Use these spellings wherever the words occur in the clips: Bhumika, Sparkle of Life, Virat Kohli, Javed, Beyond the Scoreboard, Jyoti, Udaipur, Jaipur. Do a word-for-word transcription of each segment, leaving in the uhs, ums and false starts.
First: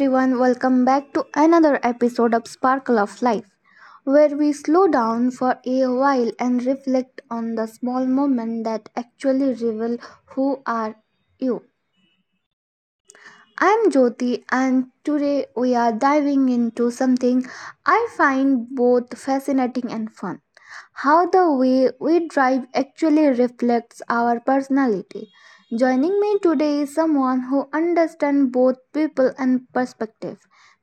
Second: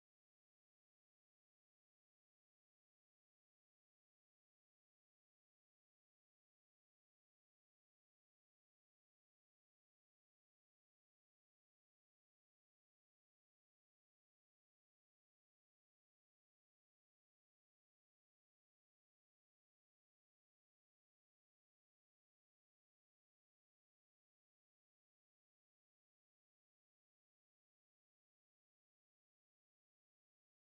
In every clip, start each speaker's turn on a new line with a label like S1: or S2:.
S1: everyone, welcome back to another episode of Sparkle of Life, where we slow down for a while and reflect on the small moments that actually reveal who are you. I'm Jyoti, and today we are diving into something I find both fascinating and fun how the way we drive actually reflects our personality. Joining me today is someone who understands both people and perspective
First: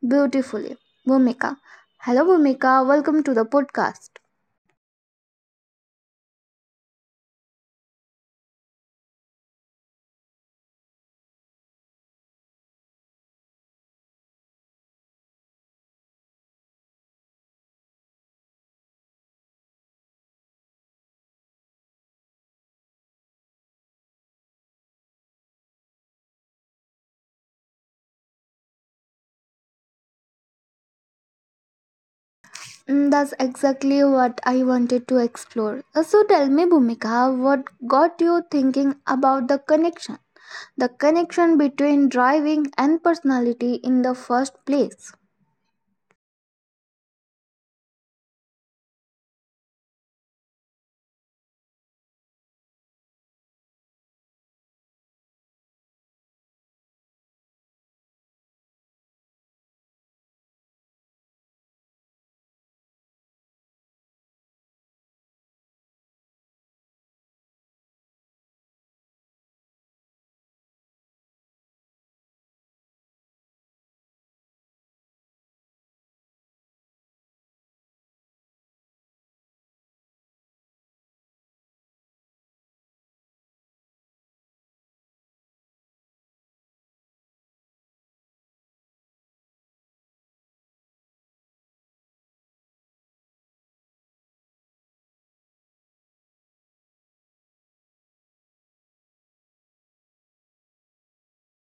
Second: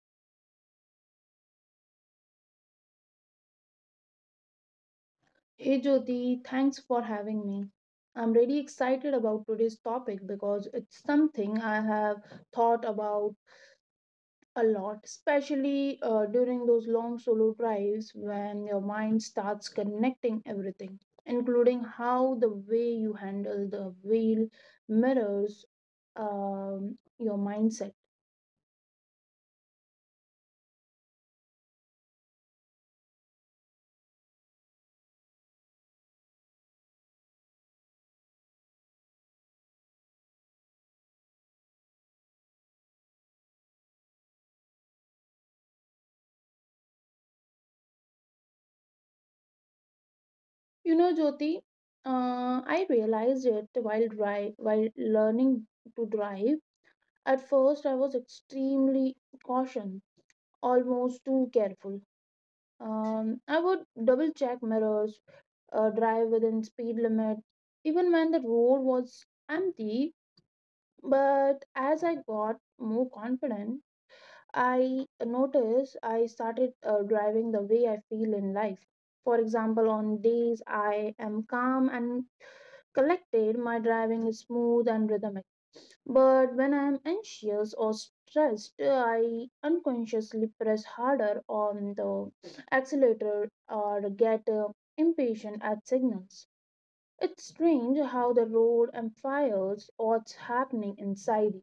S1: beautifully. Bhumika. Hello, Bhumika. Welcome to the podcast.
S2: Hey Jyoti, thanks for having me. I'm really excited about today's topic because it's something I have thought about a lot, especially uh, during those long solo drives when your mind starts connecting everything, including how the way you handle the wheel mirrors um, your mindset.
S1: Mm, that's exactly what I wanted to explore. Uh, So tell me, Bhumika, what got you thinking about the connection the connection between driving and personality in the first place.
S2: You know, Jyoti, uh, I realized it while dri- while learning to drive. At first, I was extremely cautious, almost too careful. Um, I would double check mirrors, uh, drive within speed limit, even when the road was empty. But as I got more confident, I noticed I started uh, driving the way I feel in life. For example, on days I am calm and collected, my driving is smooth and rhythmic. But when I am anxious or stressed, I unconsciously press harder on the accelerator or get uh, impatient at signals. It's strange how the road amplifies what's happening inside you.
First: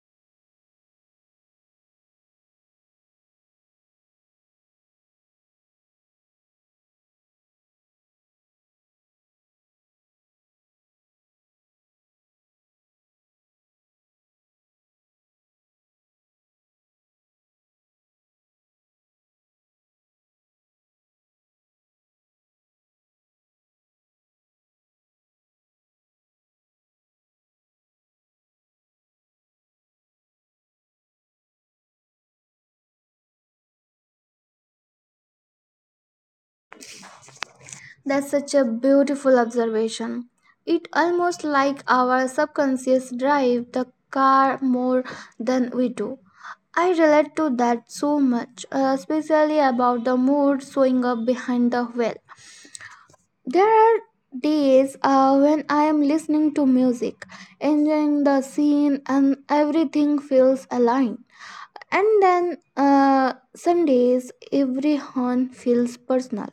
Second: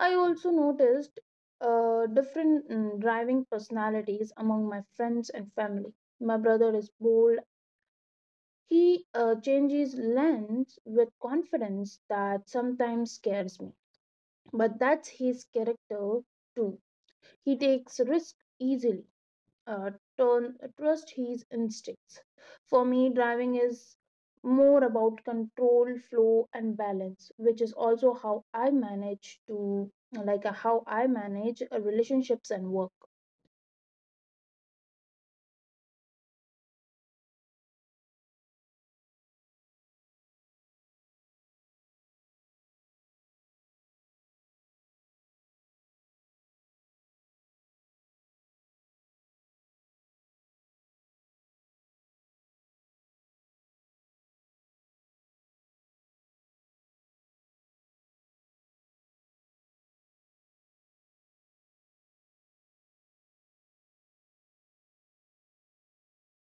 S2: I also noticed uh, different mm, driving personalities among my friends and family. My brother is bold. He uh, changes lanes with confidence that sometimes scares me, but that's his character too. He takes risk easily. Uh, Turn trust his instincts. For me, driving is more about control, flow, and balance, which is also how I manage to like uh, how I manage uh, relationships and work.
S1: That's such a beautiful observation. It almost like our subconscious drive the car more than we do. I relate to that so much, uh, especially about the mood showing up behind the wheel. There are days uh, when I am listening to music, enjoying the scene, and everything feels aligned. And then uh, some days every horn feels personal.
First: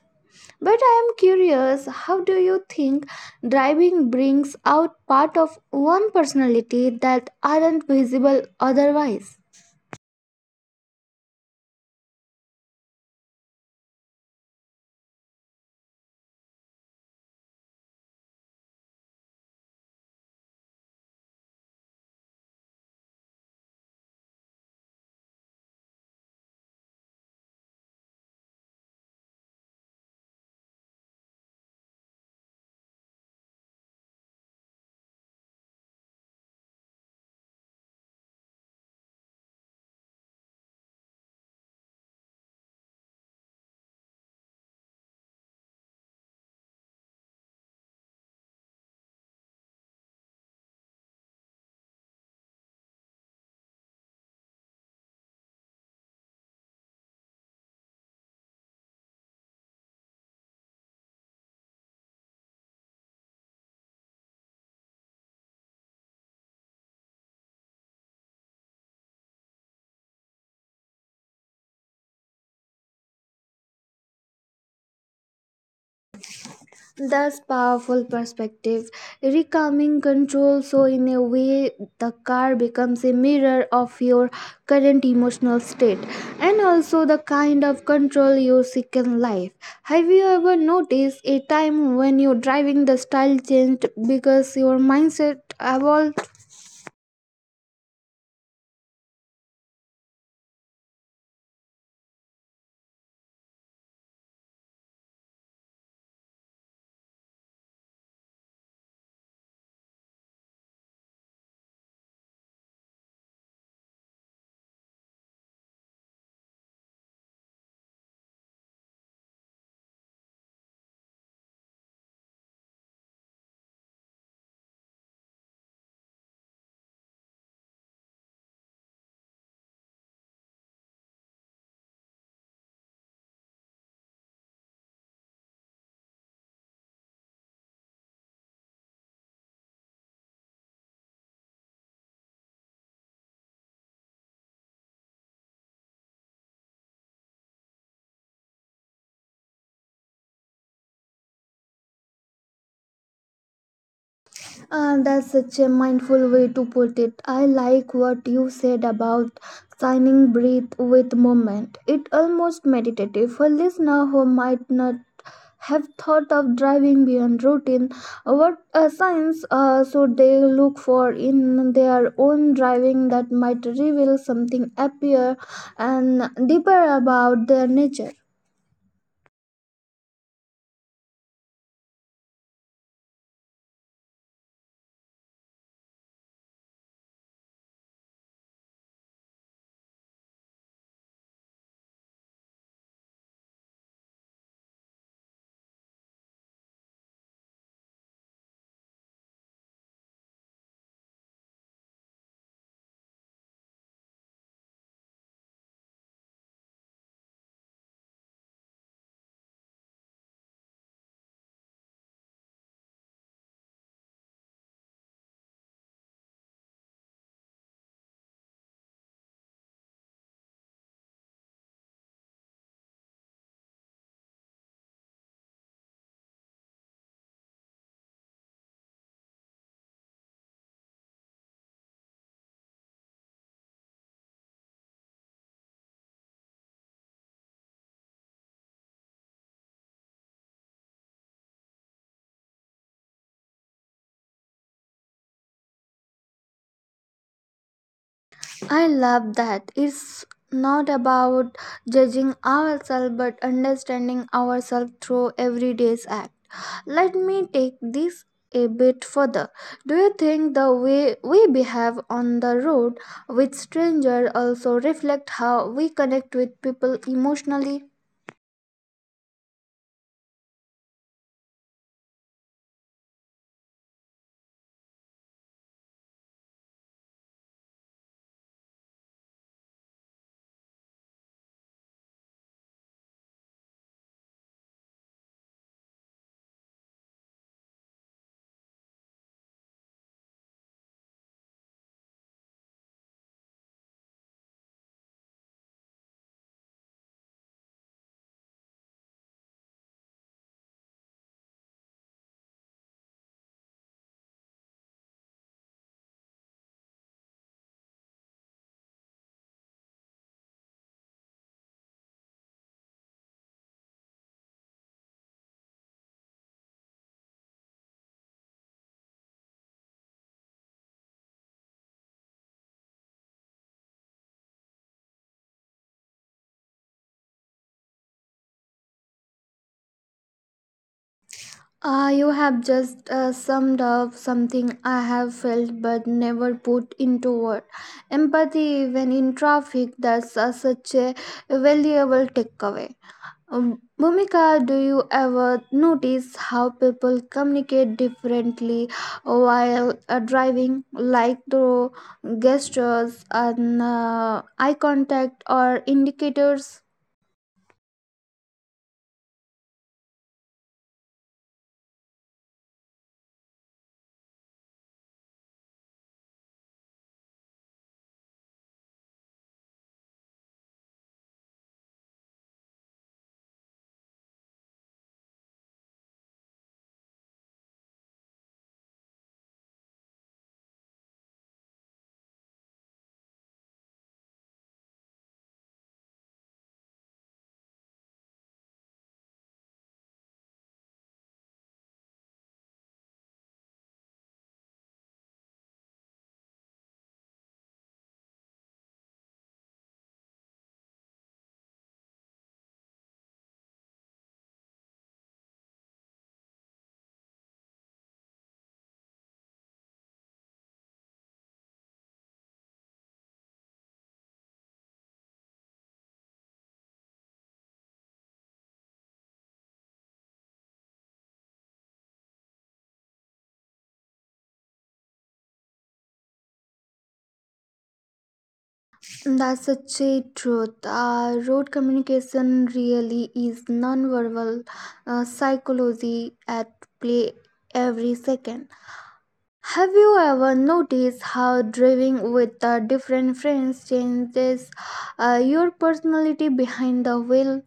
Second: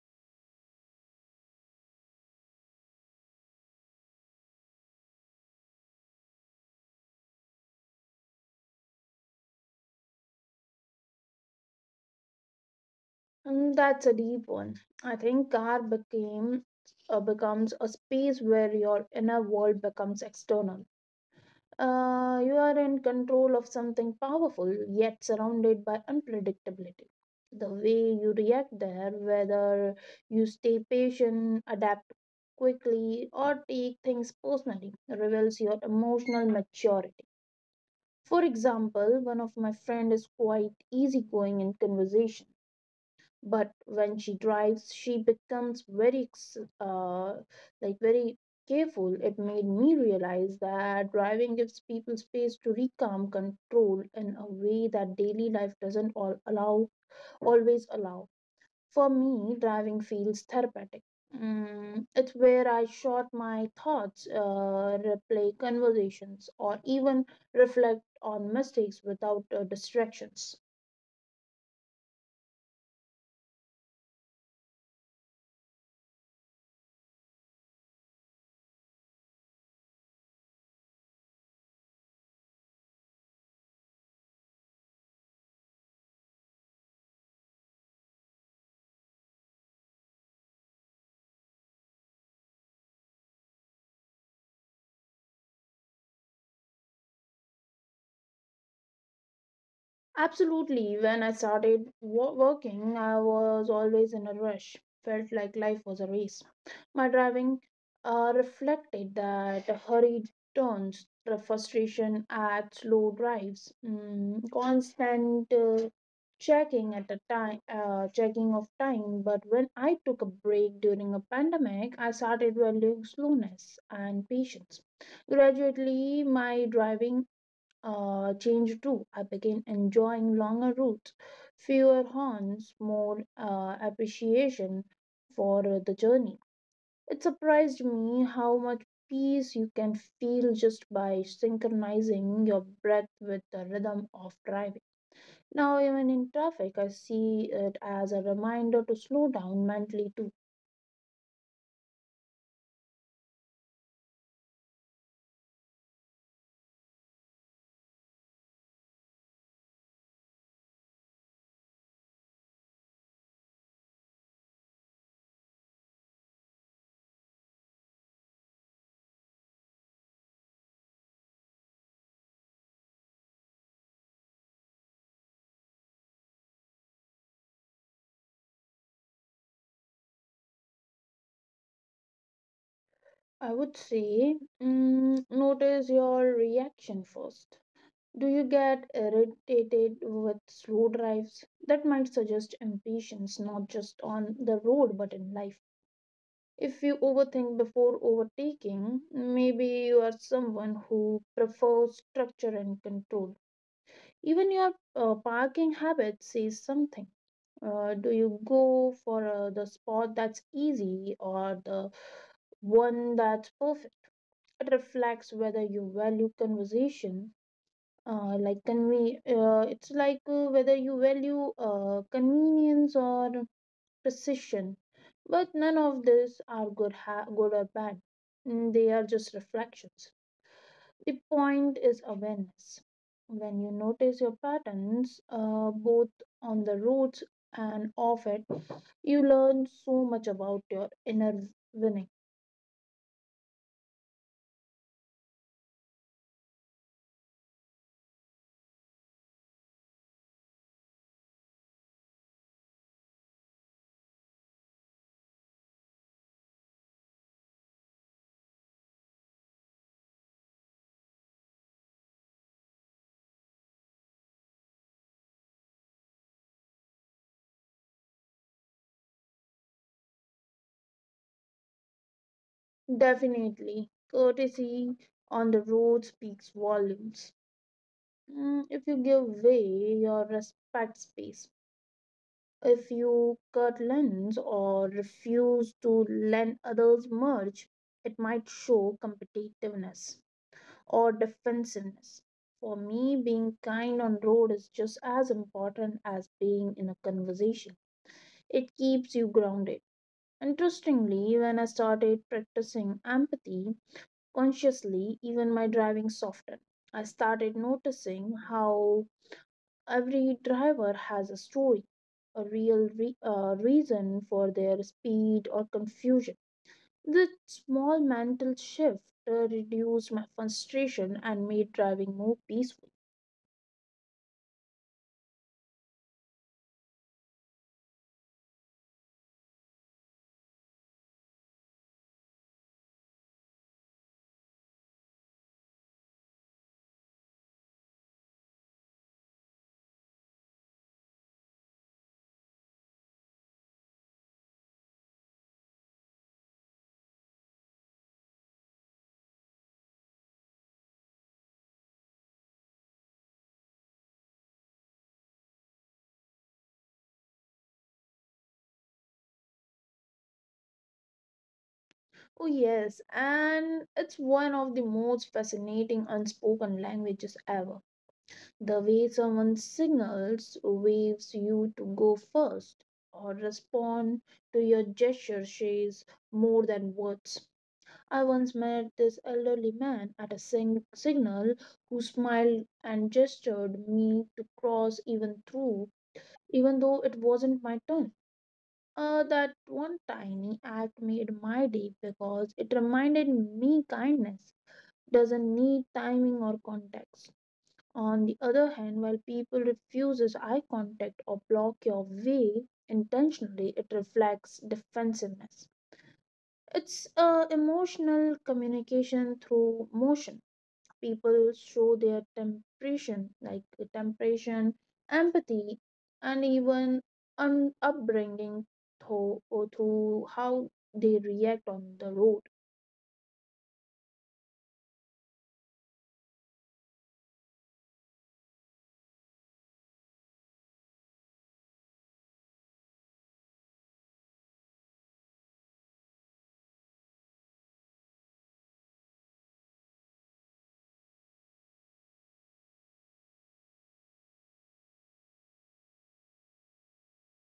S1: But I am curious, how do you think driving brings out part of one personality that aren't visible otherwise?
S2: And that's a deep one. I think car became uh, becomes a space where your inner world becomes external. Uh, you are in control of something powerful yet surrounded by unpredictability. The way you react there, whether you stay patient, adapt quickly, or take things personally, reveals your emotional maturity. For example, one of my friend is quite easygoing in conversation, but when she drives she becomes very ex- uh, like very careful. It made me realize that driving gives people space to reclaim control in a way that daily life doesn't all allow always allow. For me, driving feels therapeutic. Mm, it's where I short my thoughts, uh, replay conversations, or even reflect on mistakes without uh, distractions.
S1: That's powerful perspective. Reclaiming control, so in a way the car becomes a mirror of your current emotional state and also the kind of control you seek in life. Have you ever noticed a time when your driving the style changed because your mindset evolved?
S2: Absolutely. When I started wo- working, I was always in a rush, felt like life was a race. My driving uh, reflected that: hurried turns, the frustration at slow drives, mm, constant uh, checking at the time, uh, checking of time. But when I took a break during a pandemic, I started valuing slowness and patience. Gradually, my driving uh, change too. I began enjoying longer routes, fewer horns, more uh, appreciation for uh, the journey. It surprised me how much peace you can feel just by synchronizing your breath with the rhythm of driving. Now, even in traffic, I see it as a reminder to slow down mentally too.
S1: Uh, that's such a mindful way to put it. I like what you said about signing breath with movement. It almost meditative. For listener who might not have thought of driving beyond routine, what uh, signs uh, should they look for in their own driving that might reveal something happier and deeper about their nature?
S2: I would say, mm, notice your reaction first. Do you get irritated with slow drives? That might suggest impatience not just on the road but in life. If you overthink before overtaking, maybe you are someone who prefers structure and control. Even your uh, parking habit says something. Uh, do you go for uh, the spot that's easy or the one that's perfect? It reflects whether you value conversation uh, like conve- uh, it's like uh, whether you value uh, convenience or precision. But none of these are good ha- good or bad. Mm, they are just reflections. The point is awareness. When you notice your patterns, uh, both on the roots and off it, you learn so much about your inner winning.
S1: I love that. It's not about judging ourselves but understanding ourselves through everyday's act. Let me take this a bit further. Do you think the way we behave on the road with strangers also reflect how we connect with people emotionally?
S2: Definitely, courtesy on the road speaks volumes. Mm, if you give way, your respect space, if you cut lens or refuse to lend others merge, it might show competitiveness or defensiveness. For me, being kind on road is just as important as being in a conversation. It keeps you grounded. Interestingly, when I started practicing empathy consciously, even my driving softened. I started noticing how every driver has a story, a real re- uh, reason for their speed or confusion. That small mental shift uh, reduced my frustration and made driving more peaceful.
S1: Ah, you have just uh, summed up something I have felt but never put into words. Empathy, even in traffic, that's uh, such a valuable takeaway. Um, Bhumika, do you ever notice how people communicate differently while uh, driving, like through gestures and uh, eye contact or indicators?
S2: Oh, yes, and it's one of the most fascinating unspoken languages ever. The way someone signals, waves you to go first, or respond to your gesture says more than words. I once met this elderly man at a sing- signal who smiled and gestured me to cross even through even though it wasn't my turn. Uh, that one tiny act made my day because it reminded me kindness doesn't need timing or context. On the other hand, while people refuses eye contact or block your way intentionally, it reflects defensiveness. It's uh, emotional communication through motion. People show their temperation, like temperation, empathy, and even an upbringing through, or through how they react on the road.
S1: That's such a truth. Uh, road communication really is nonverbal uh, psychology at play every second. Have you ever noticed how driving with uh, different friends changes uh, your personality behind the wheel?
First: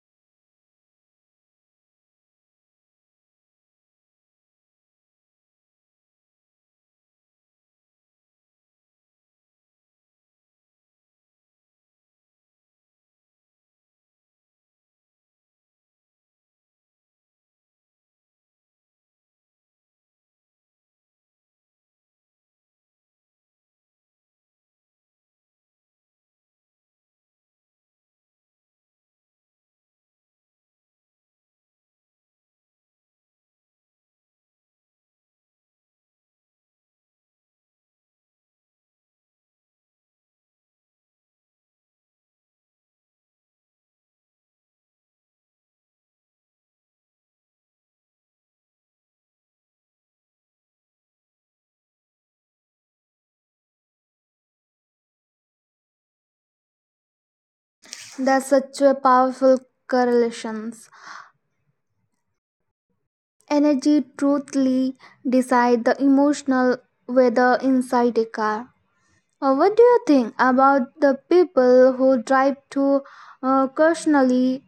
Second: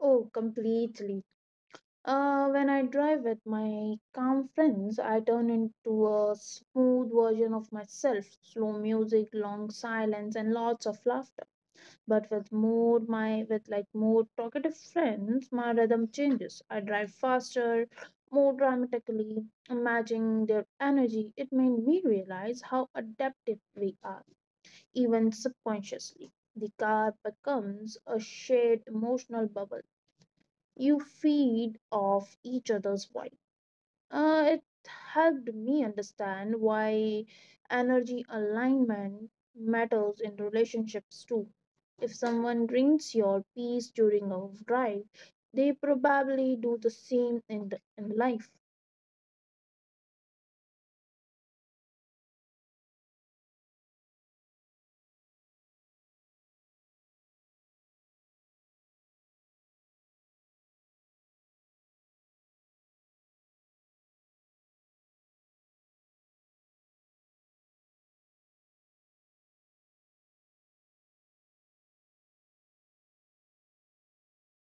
S2: Oh, completely. Uh, when I drive with my calm friends, I turn into a smooth version of myself. Slow music, long silence, and lots of laughter. But with more my with like more talkative friends, my rhythm changes. I drive faster, more dramatically, matching their energy. It made me realize how adaptive we are, even subconsciously. The car becomes a shared emotional bubble. You feed off each other's vibe. Uh, it helped me understand why energy alignment matters in relationships too. If someone drinks your peace during a drive, they probably do the same in, the, in life.
S1: That's such a powerful correlations. Energy truthfully decide the emotional weather inside a car. Uh, what do you think about the people who drive too uh, cautionally?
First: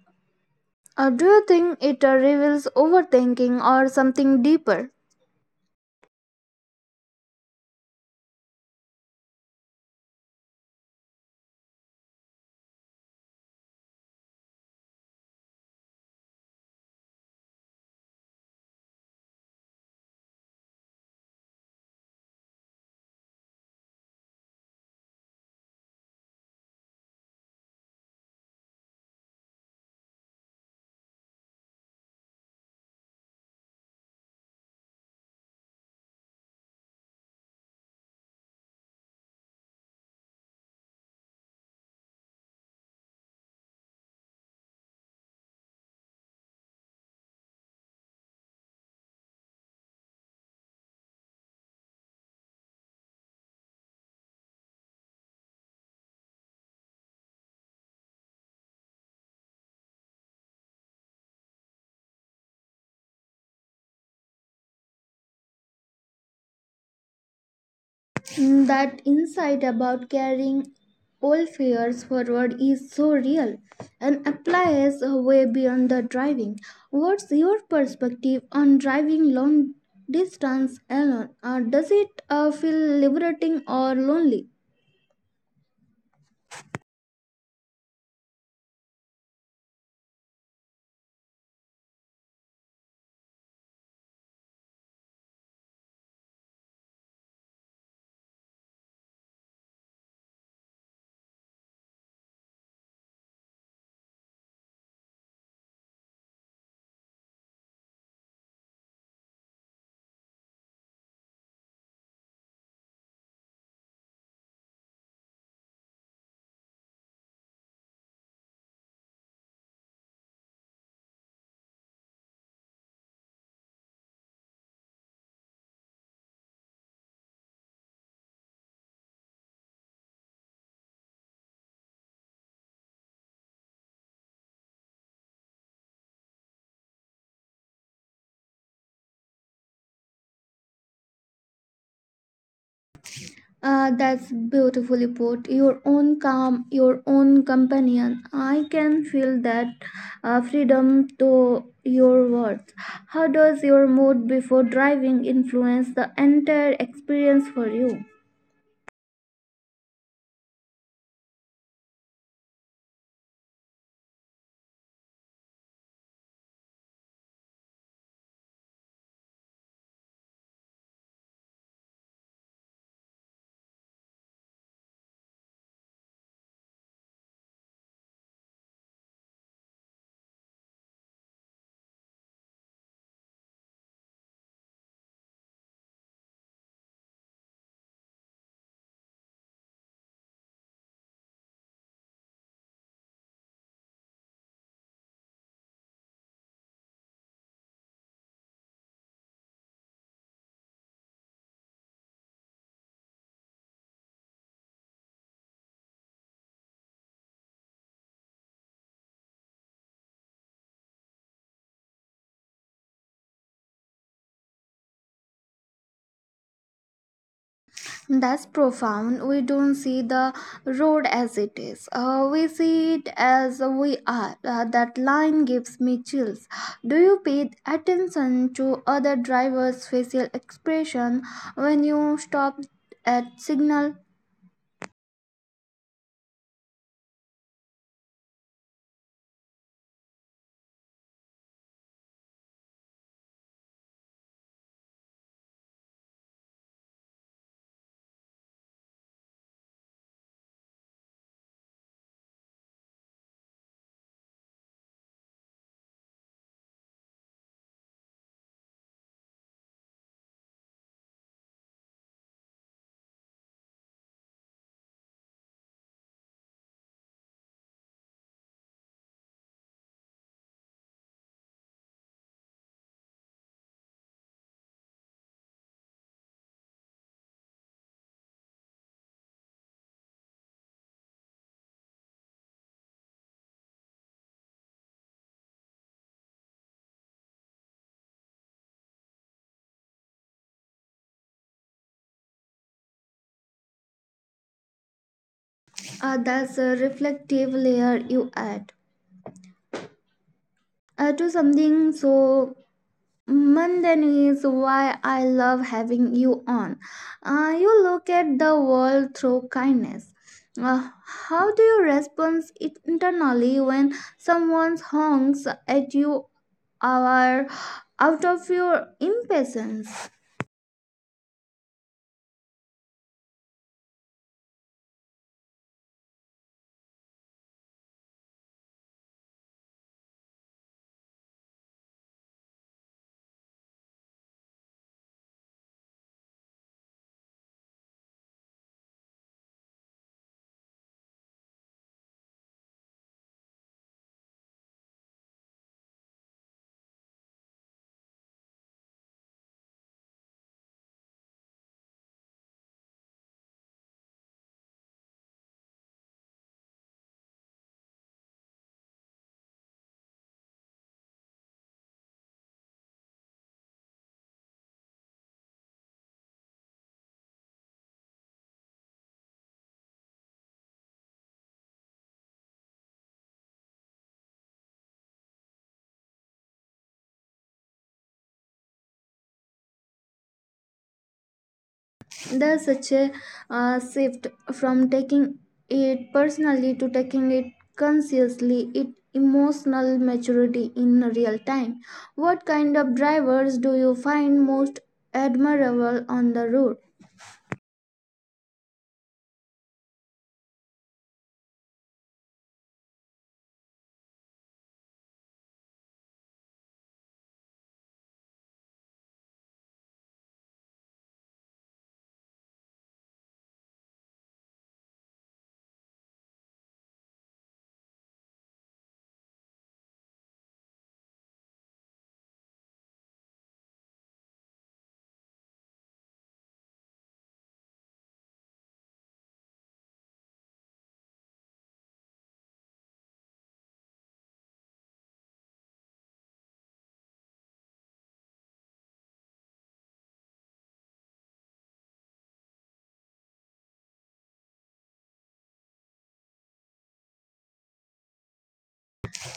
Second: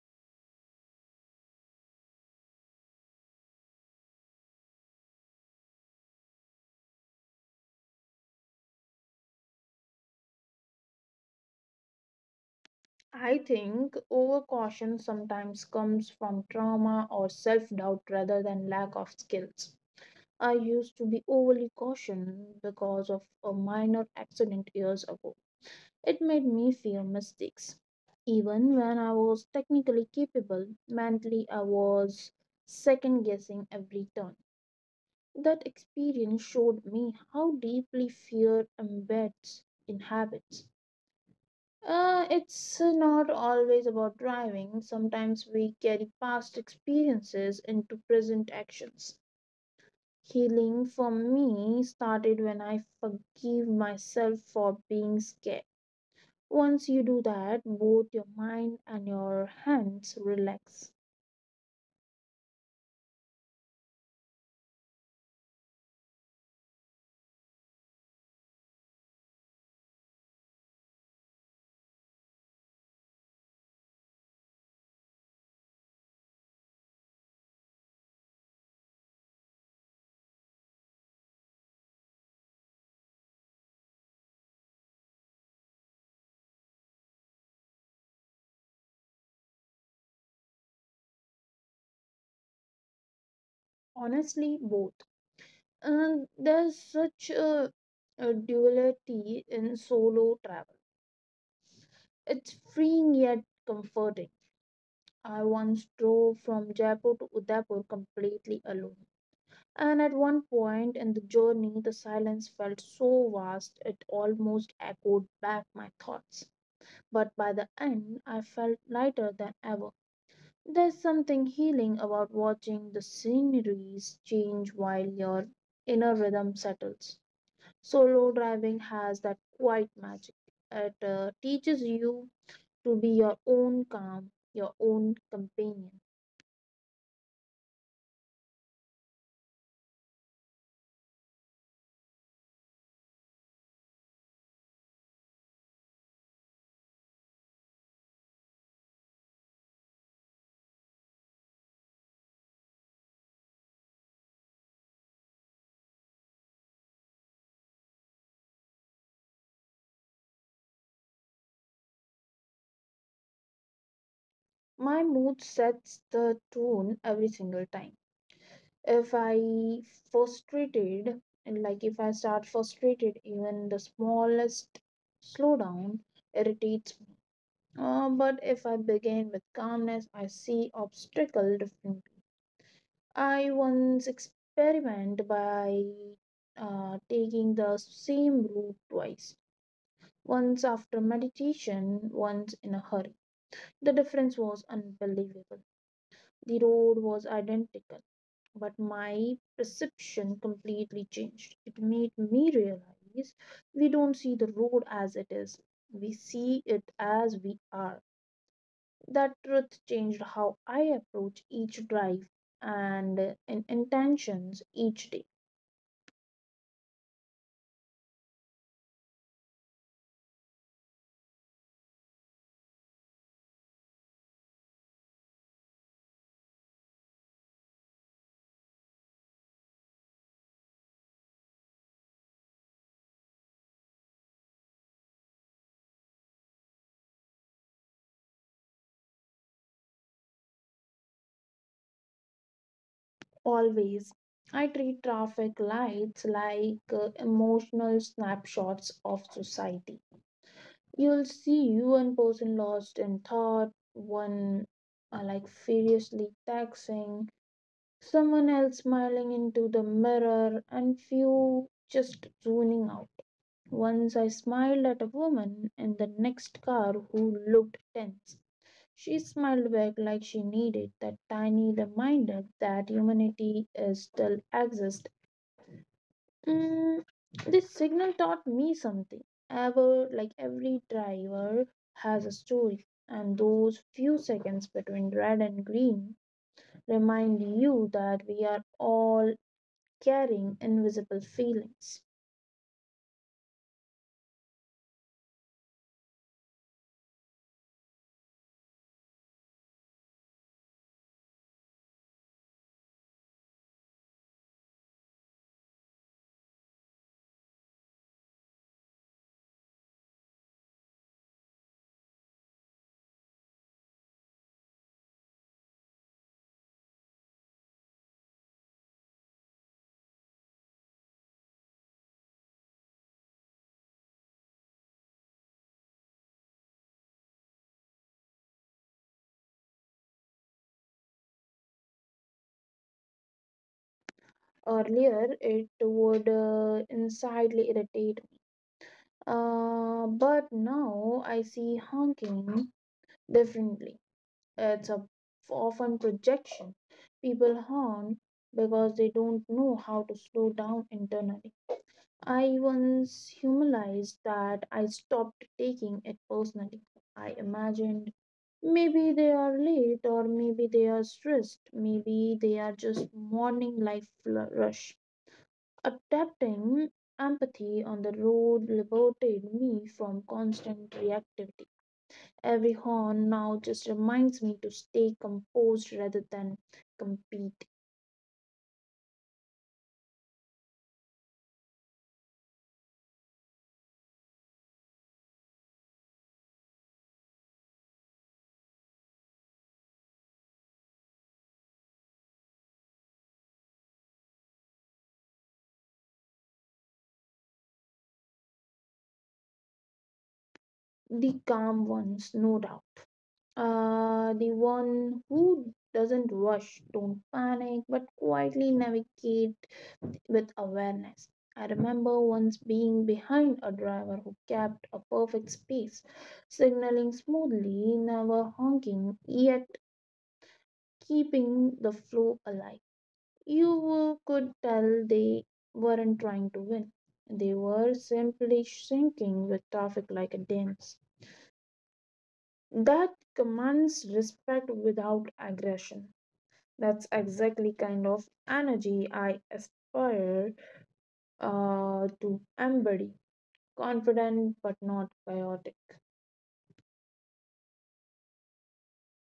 S1: Uh, do you think it uh, reveals overthinking or something deeper?
S2: I think overcaution sometimes comes from trauma or self doubt rather than lack of skills. I used to be overly cautious because of a minor accident years ago. It made me fear mistakes. Even when I was technically capable, mentally I was second guessing every turn. That experience showed me how deeply fear embeds in habits. Uh, it's not always about driving, sometimes we carry past experiences into present actions. Healing for me started when I forgave myself for being scared. Once you do that, both your mind and your hands relax.
S1: Mm, that insight about carrying old fears forward is so real and applies way beyond the driving. What's your perspective on driving long distance alone? Uh, does it uh, feel liberating or lonely?
S2: Honestly, both. And there's such a, a duality in solo travel. It's freeing yet comforting. I once drove from Jaipur to Udaipur completely alone. And at one point in the journey, the silence felt so vast it almost echoed back my thoughts. But by the end, I felt lighter than ever. There's something healing about watching the sceneries change while your inner rhythm settles. Solo driving has that quiet magic. It uh, teaches you to be your own calm, your own companion.
S1: Ah, that's beautifully put. Your own calm, your own companion. I can feel that uh, freedom to your words. How does your mood before driving influence the entire experience for you?
S2: My mood sets the tone every single time. If I frustrated, and like if I start frustrated, even the smallest slowdown irritates. Uh, but if I begin with calmness, I see obstacle differently. I once experiment by uh, taking the same route twice. Once after meditation, once in a hurry. The difference was unbelievable. The road was identical, but my perception completely changed. It made me realize we don't see the road as it is, we see it as we are. That truth changed how I approach each drive and uh, in intentions each day.
S1: That's profound. We don't see the road as it is. Uh, we see it as we are. Uh, that line gives me chills. Do you pay attention to other drivers' facial expression when you stop at signal?
S2: Always, I treat traffic lights like uh, emotional snapshots of society. You'll see one person lost in thought, one uh, like furiously texting, someone else smiling into the mirror, and few just zoning out. Once I smiled at a woman in the next car who looked tense. She smiled back like she needed that tiny reminder that humanity is still exists. Mm, this signal taught me something. Ever like every driver has a story, and those few seconds between red and green remind you that we are all carrying invisible feelings.
S1: Uh, that's a reflective layer you add uh, to something so Mandan is why I love having you on. Uh, you look at the world through kindness. Uh, how do you respond it internally when someone honks at you or out of your impatience?
S2: Earlier, it would uh, insanely irritate me. Uh, but now I see honking differently. It's a often projection. People honk because they don't know how to slow down internally. I once humanized that I stopped taking it personally. I imagined maybe they are late or maybe they are stressed, maybe they are just morning life fl- rush. Adapting empathy on the road liberated me from constant reactivity. Every horn now just reminds me to stay composed rather than compete.
S1: There's such a uh, shift from taking it personally to taking it consciously, it emotional maturity in real time. What kind of drivers do you find most admirable on the road?
S2: The calm ones, no doubt. Uh, the one who doesn't rush, don't panic, but quietly navigate with awareness. I remember once being behind a driver who kept a perfect space, signaling smoothly, never honking, yet keeping the flow alive. You could tell they weren't trying to win. They were simply syncing with traffic like a dance. That commands respect without aggression. That's exactly kind of energy I aspire uh, to embody. Confident but not chaotic.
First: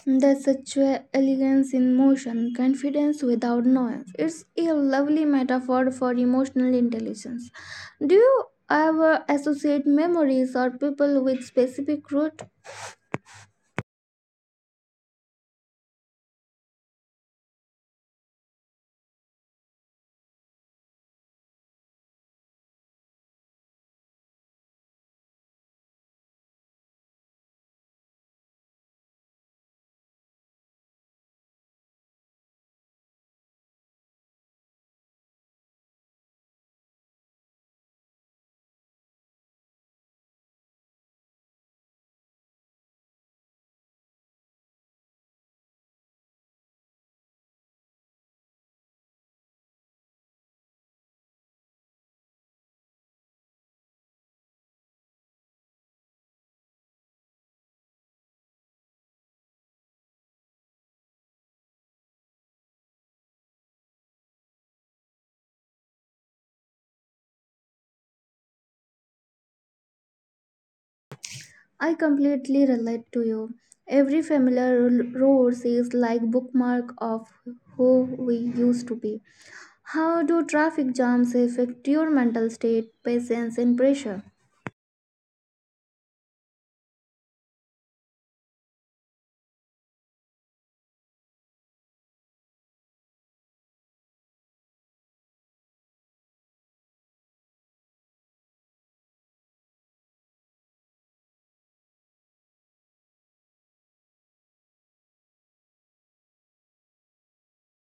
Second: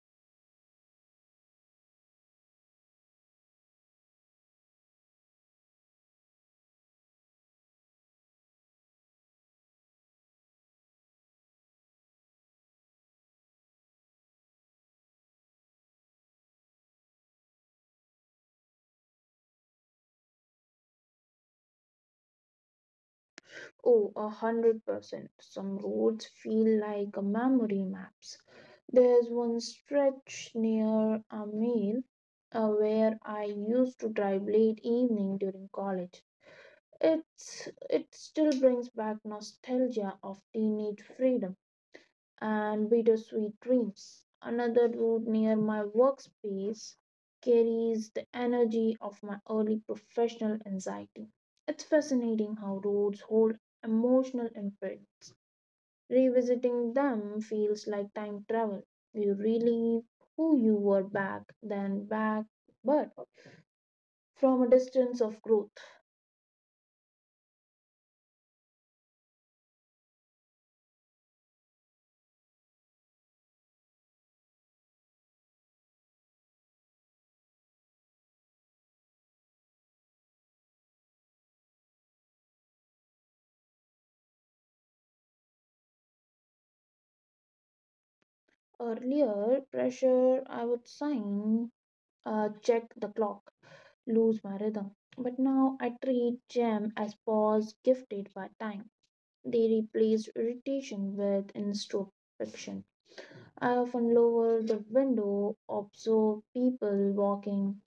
S1: There's such a elegance in motion, confidence without noise. It's a lovely metaphor for emotional intelligence. Do you ever associate memories or people with specific route?
S2: Oh, a hundred percent. Some roads feel like a memory maps. There's one stretch near a mill uh, where I used to drive late evening during college. It's it still brings back nostalgia of teenage freedom and Bittersweet Dreams. Another route near my workspace carries the energy of my early professional anxiety. It's fascinating how roads hold emotional imprints. Revisiting them feels like time travel. You relive who you were back then back but from a distance of growth.
S1: I completely relate to you. Every familiar r- road is like bookmark of who we used to be. How do traffic jams affect your mental state, patience, and pressure?
S2: Earlier pressure I would sign, uh, check the clock, lose my rhythm. But now I treat jam as pause gifted by time. They replace irritation with introspection. I often lower the window, observe people walking,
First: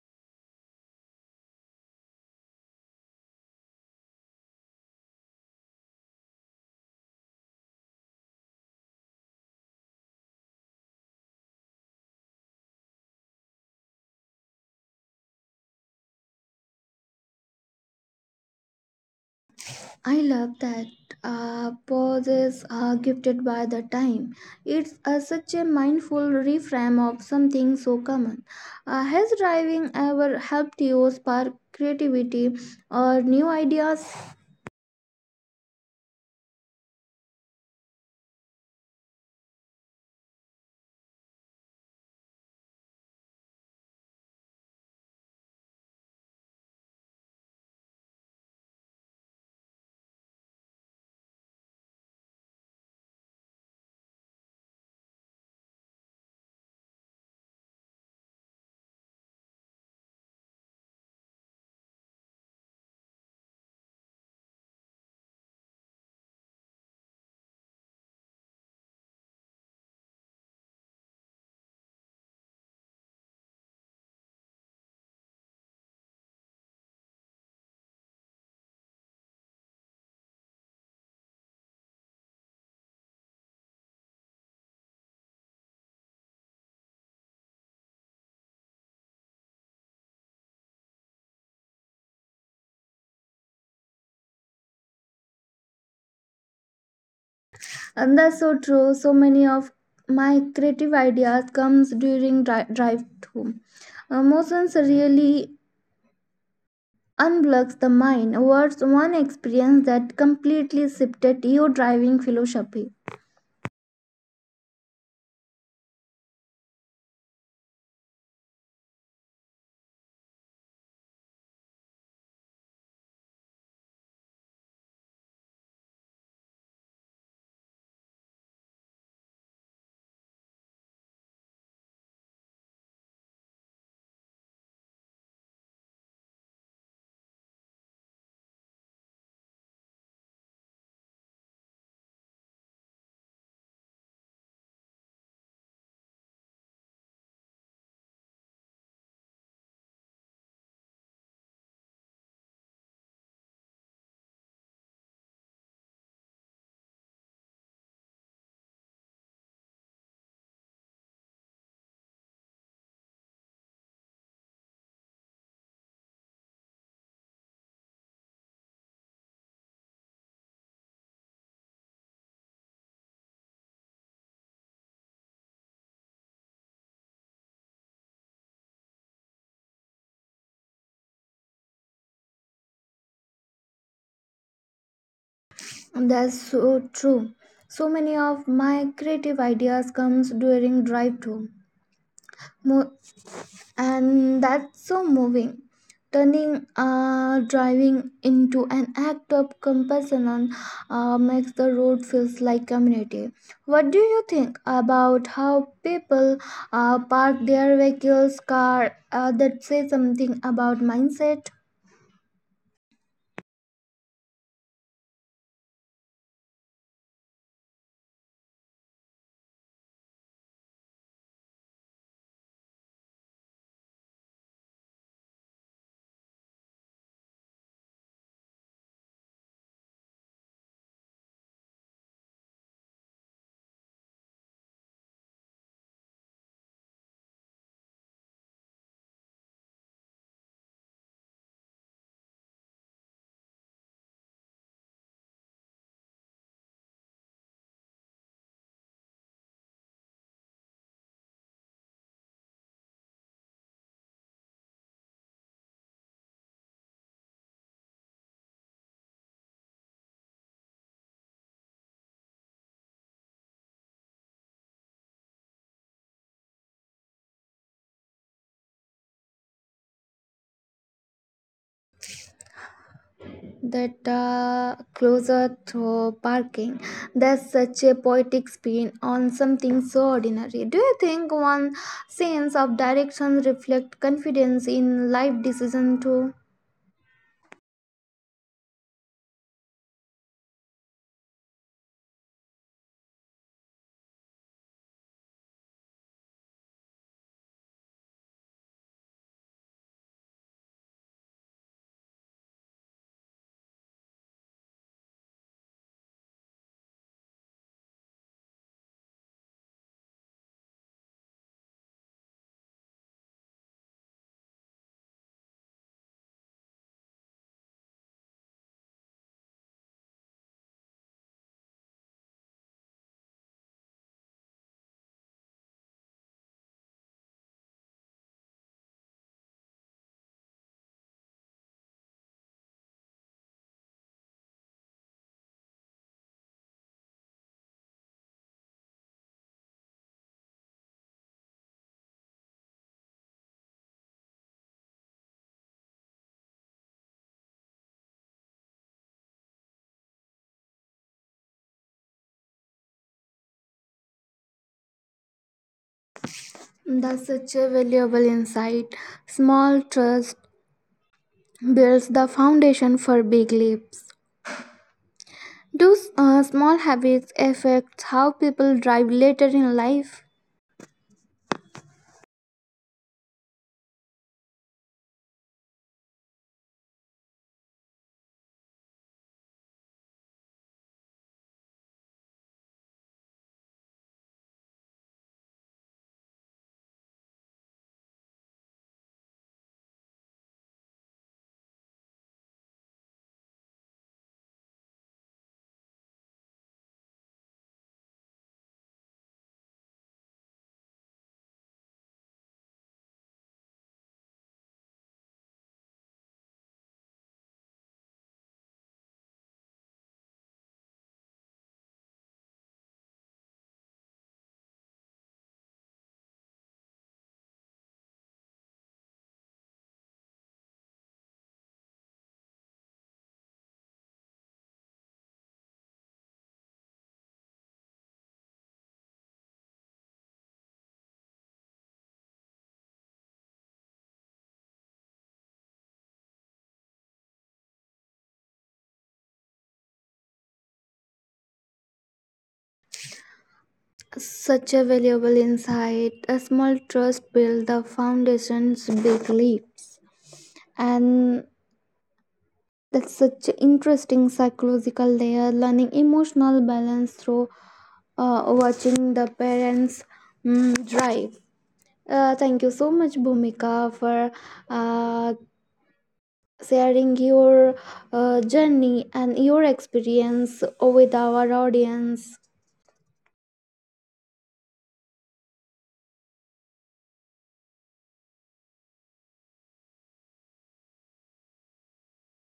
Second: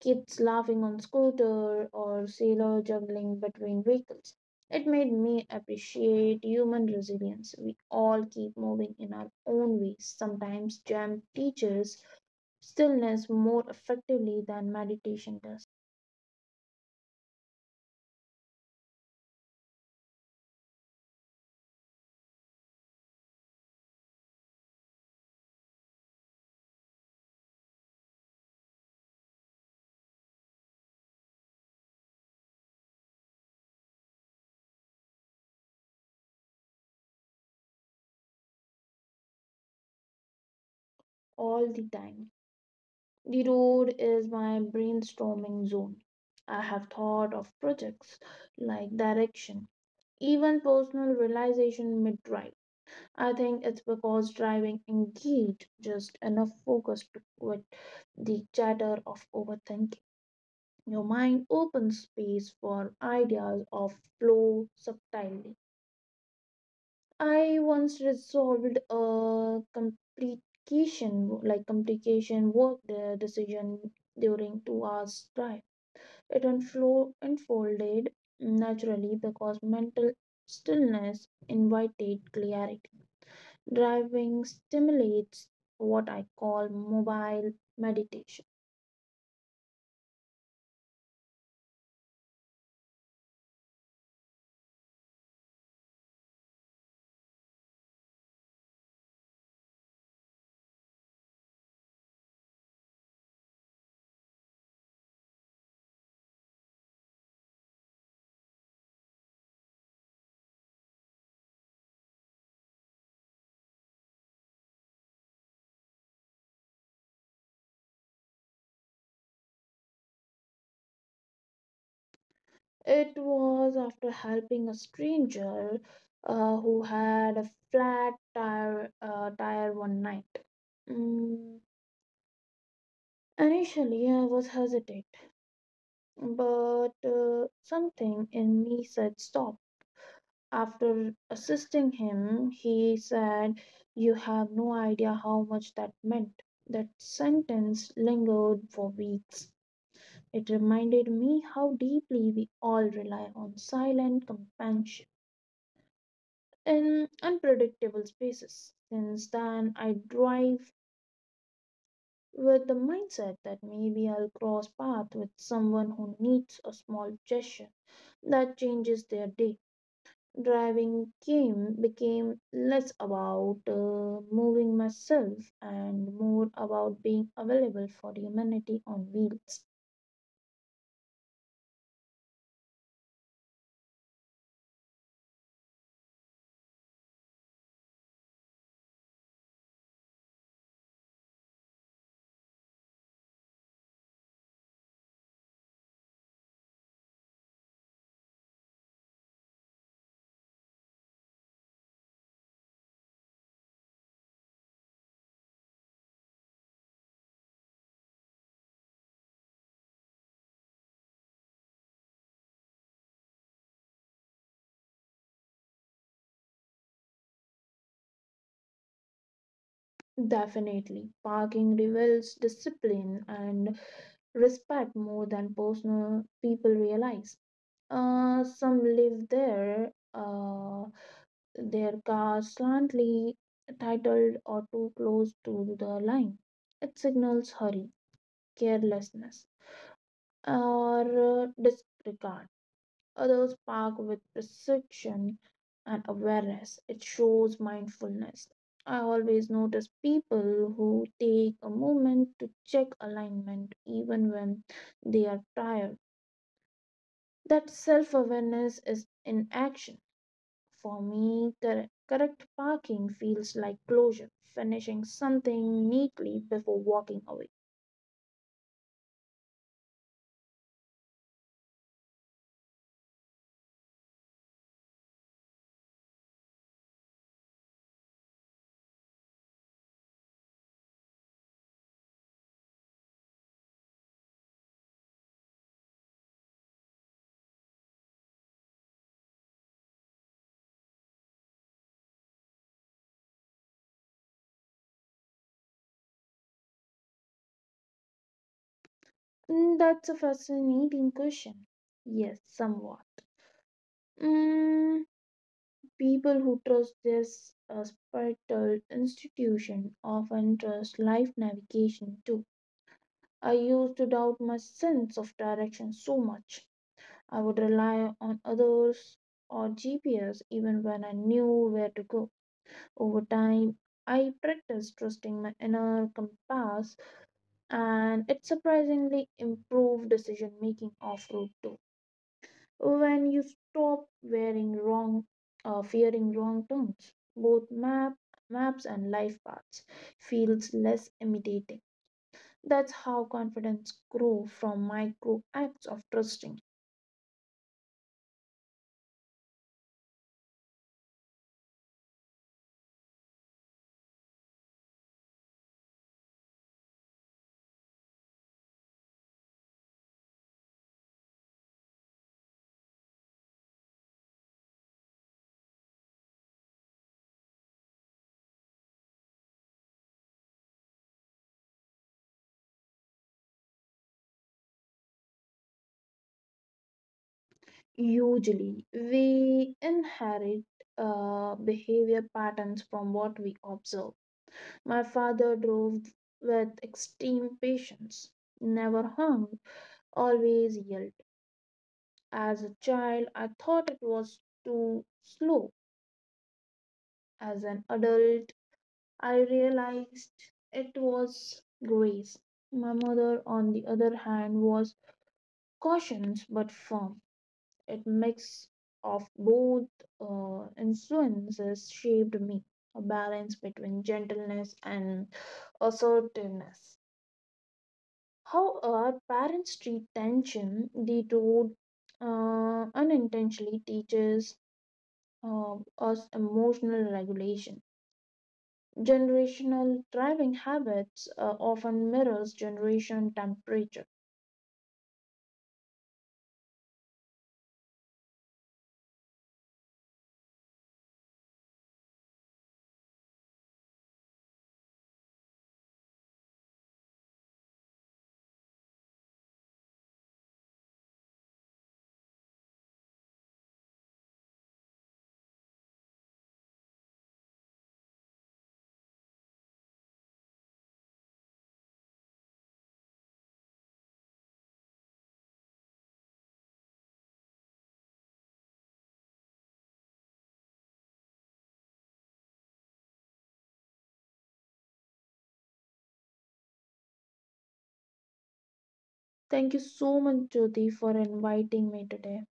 S2: kids laughing on scooter, or sailor juggling between vehicles. It made me appreciate human resilience. We all keep moving in our own ways. Sometimes jam teaches stillness more effectively than meditation does.
S1: I love that, uh, pauses are gifted by the time. It's uh, such a mindful reframe of something so common. Uh, has driving ever helped you spark creativity or new ideas?
S2: All the time. The road is my brainstorming zone. I have thought of projects like direction, even personal realization mid drive. I think it's because driving engaged just enough focus to quit the chatter of overthinking. Your mind opens space for ideas of flow subtlety. I once resolved a complication like complication work de- decision during two hours drive. It unflo- unfolded naturally because mental stillness invited clarity. Driving stimulates what I call mobile meditation.
S1: And that's so true, so many of my creative ideas comes during dri- drive home emotions really unblocks the mind. What's one experience that completely shifted your driving philosophy?
S2: It was after helping a stranger uh, who had a flat tire, uh, tire one night. Mm, initially, I was hesitant, but uh, something in me said stop. After assisting him, he said, "You have no idea how much that meant." That sentence lingered for weeks. It reminded me how deeply we all rely on silent companionship in unpredictable spaces. Since then, I drive with the mindset that maybe I'll cross paths with someone who needs a small gesture that changes their day. Driving came became less about uh, moving myself and more about being available for humanity on wheels.
S1: That's so true, so many of my creative ideas comes during drive home. Mo- and that's so moving. Turning uh, driving into an act of compassion, and, uh, makes the road feels like community. What do you think about how people uh, park their vehicles, car? Uh, that say something about mindset.
S2: Definitely, parking reveals discipline and respect more than personal people realize. Uh, some live there, uh, their cars slightly titled or too close to the line. It signals hurry, carelessness, or disregard. Others park with precision and awareness. It shows mindfulness. I always notice people who take a moment to check alignment even when they are tired. That self awareness is in action. For me, correct, correct parking feels like closure, finishing something neatly before walking away.
S1: That uh, closer to parking, that's such a poetic spin on something so ordinary. Do you think one sense of direction reflect confidence in life decision too?
S2: Mm, that's a fascinating question. Yes, somewhat. Mm, people who trust this uh, spiritual institution often trust life navigation too. I used to doubt my sense of direction so much. I would rely on others or G P S even when I knew where to go. Over time, I practiced trusting my inner compass and it surprisingly improved decision making off road too. When you stop wearing wrong, uh, fearing wrong turns, both map maps and life paths feels less intimidating. That's how confidence grow from micro acts of trusting.
S1: That's such a valuable insight. Small trust builds the foundation for big leaps. Do uh, small habits affect how people drive later in life?
S2: Usually we inherit uh, behavior patterns from what we observe. My father drove with extreme patience, never hung, always yelled. As a child I thought it was too slow. As an adult, I realized it was grace. My mother, on the other hand, was cautious but firm. It mix of both uh, influences shaped me, a balance between gentleness and assertiveness. How our parents treat tension, the road uh, unintentionally teaches uh, us emotional regulation. Generational driving habits uh, often mirrors generation temperature.
S1: Such a valuable insight. A small trust build the foundation's big leaps. And that's such an interesting psychological layer, learning emotional balance through uh, watching the parents mm, drive. Uh, thank you so much, Bhumika, for uh, sharing your uh, journey and your experience with our audience.
S2: Thank you so much, Jyoti, for inviting me today.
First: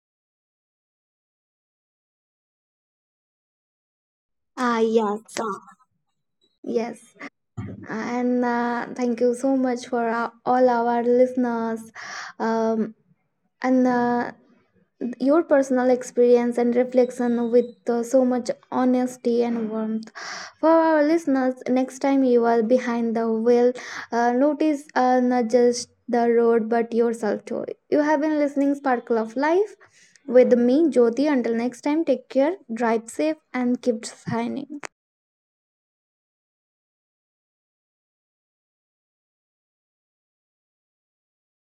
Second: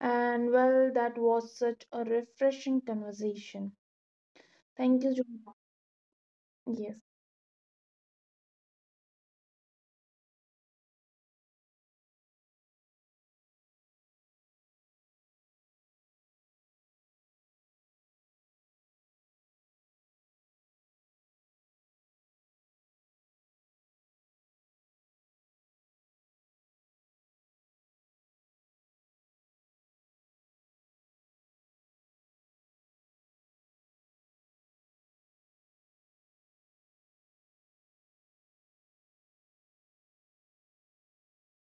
S2: And well, that was such a refreshing conversation.
S1: Ah,
S2: Thank you,
S1: yes.
S2: Jyoti.
S1: Yes.
S2: Yes.
S1: And uh, thank you so much for uh, all our listeners, um, and uh, your personal experience and reflection with uh, so much honesty and warmth. For our listeners, next time you are behind the wheel, uh, notice uh, not just the road but yourself too. You have been listening Sparkle of Life with me, Jyoti. Until next time, take care, drive safe, and keep shining.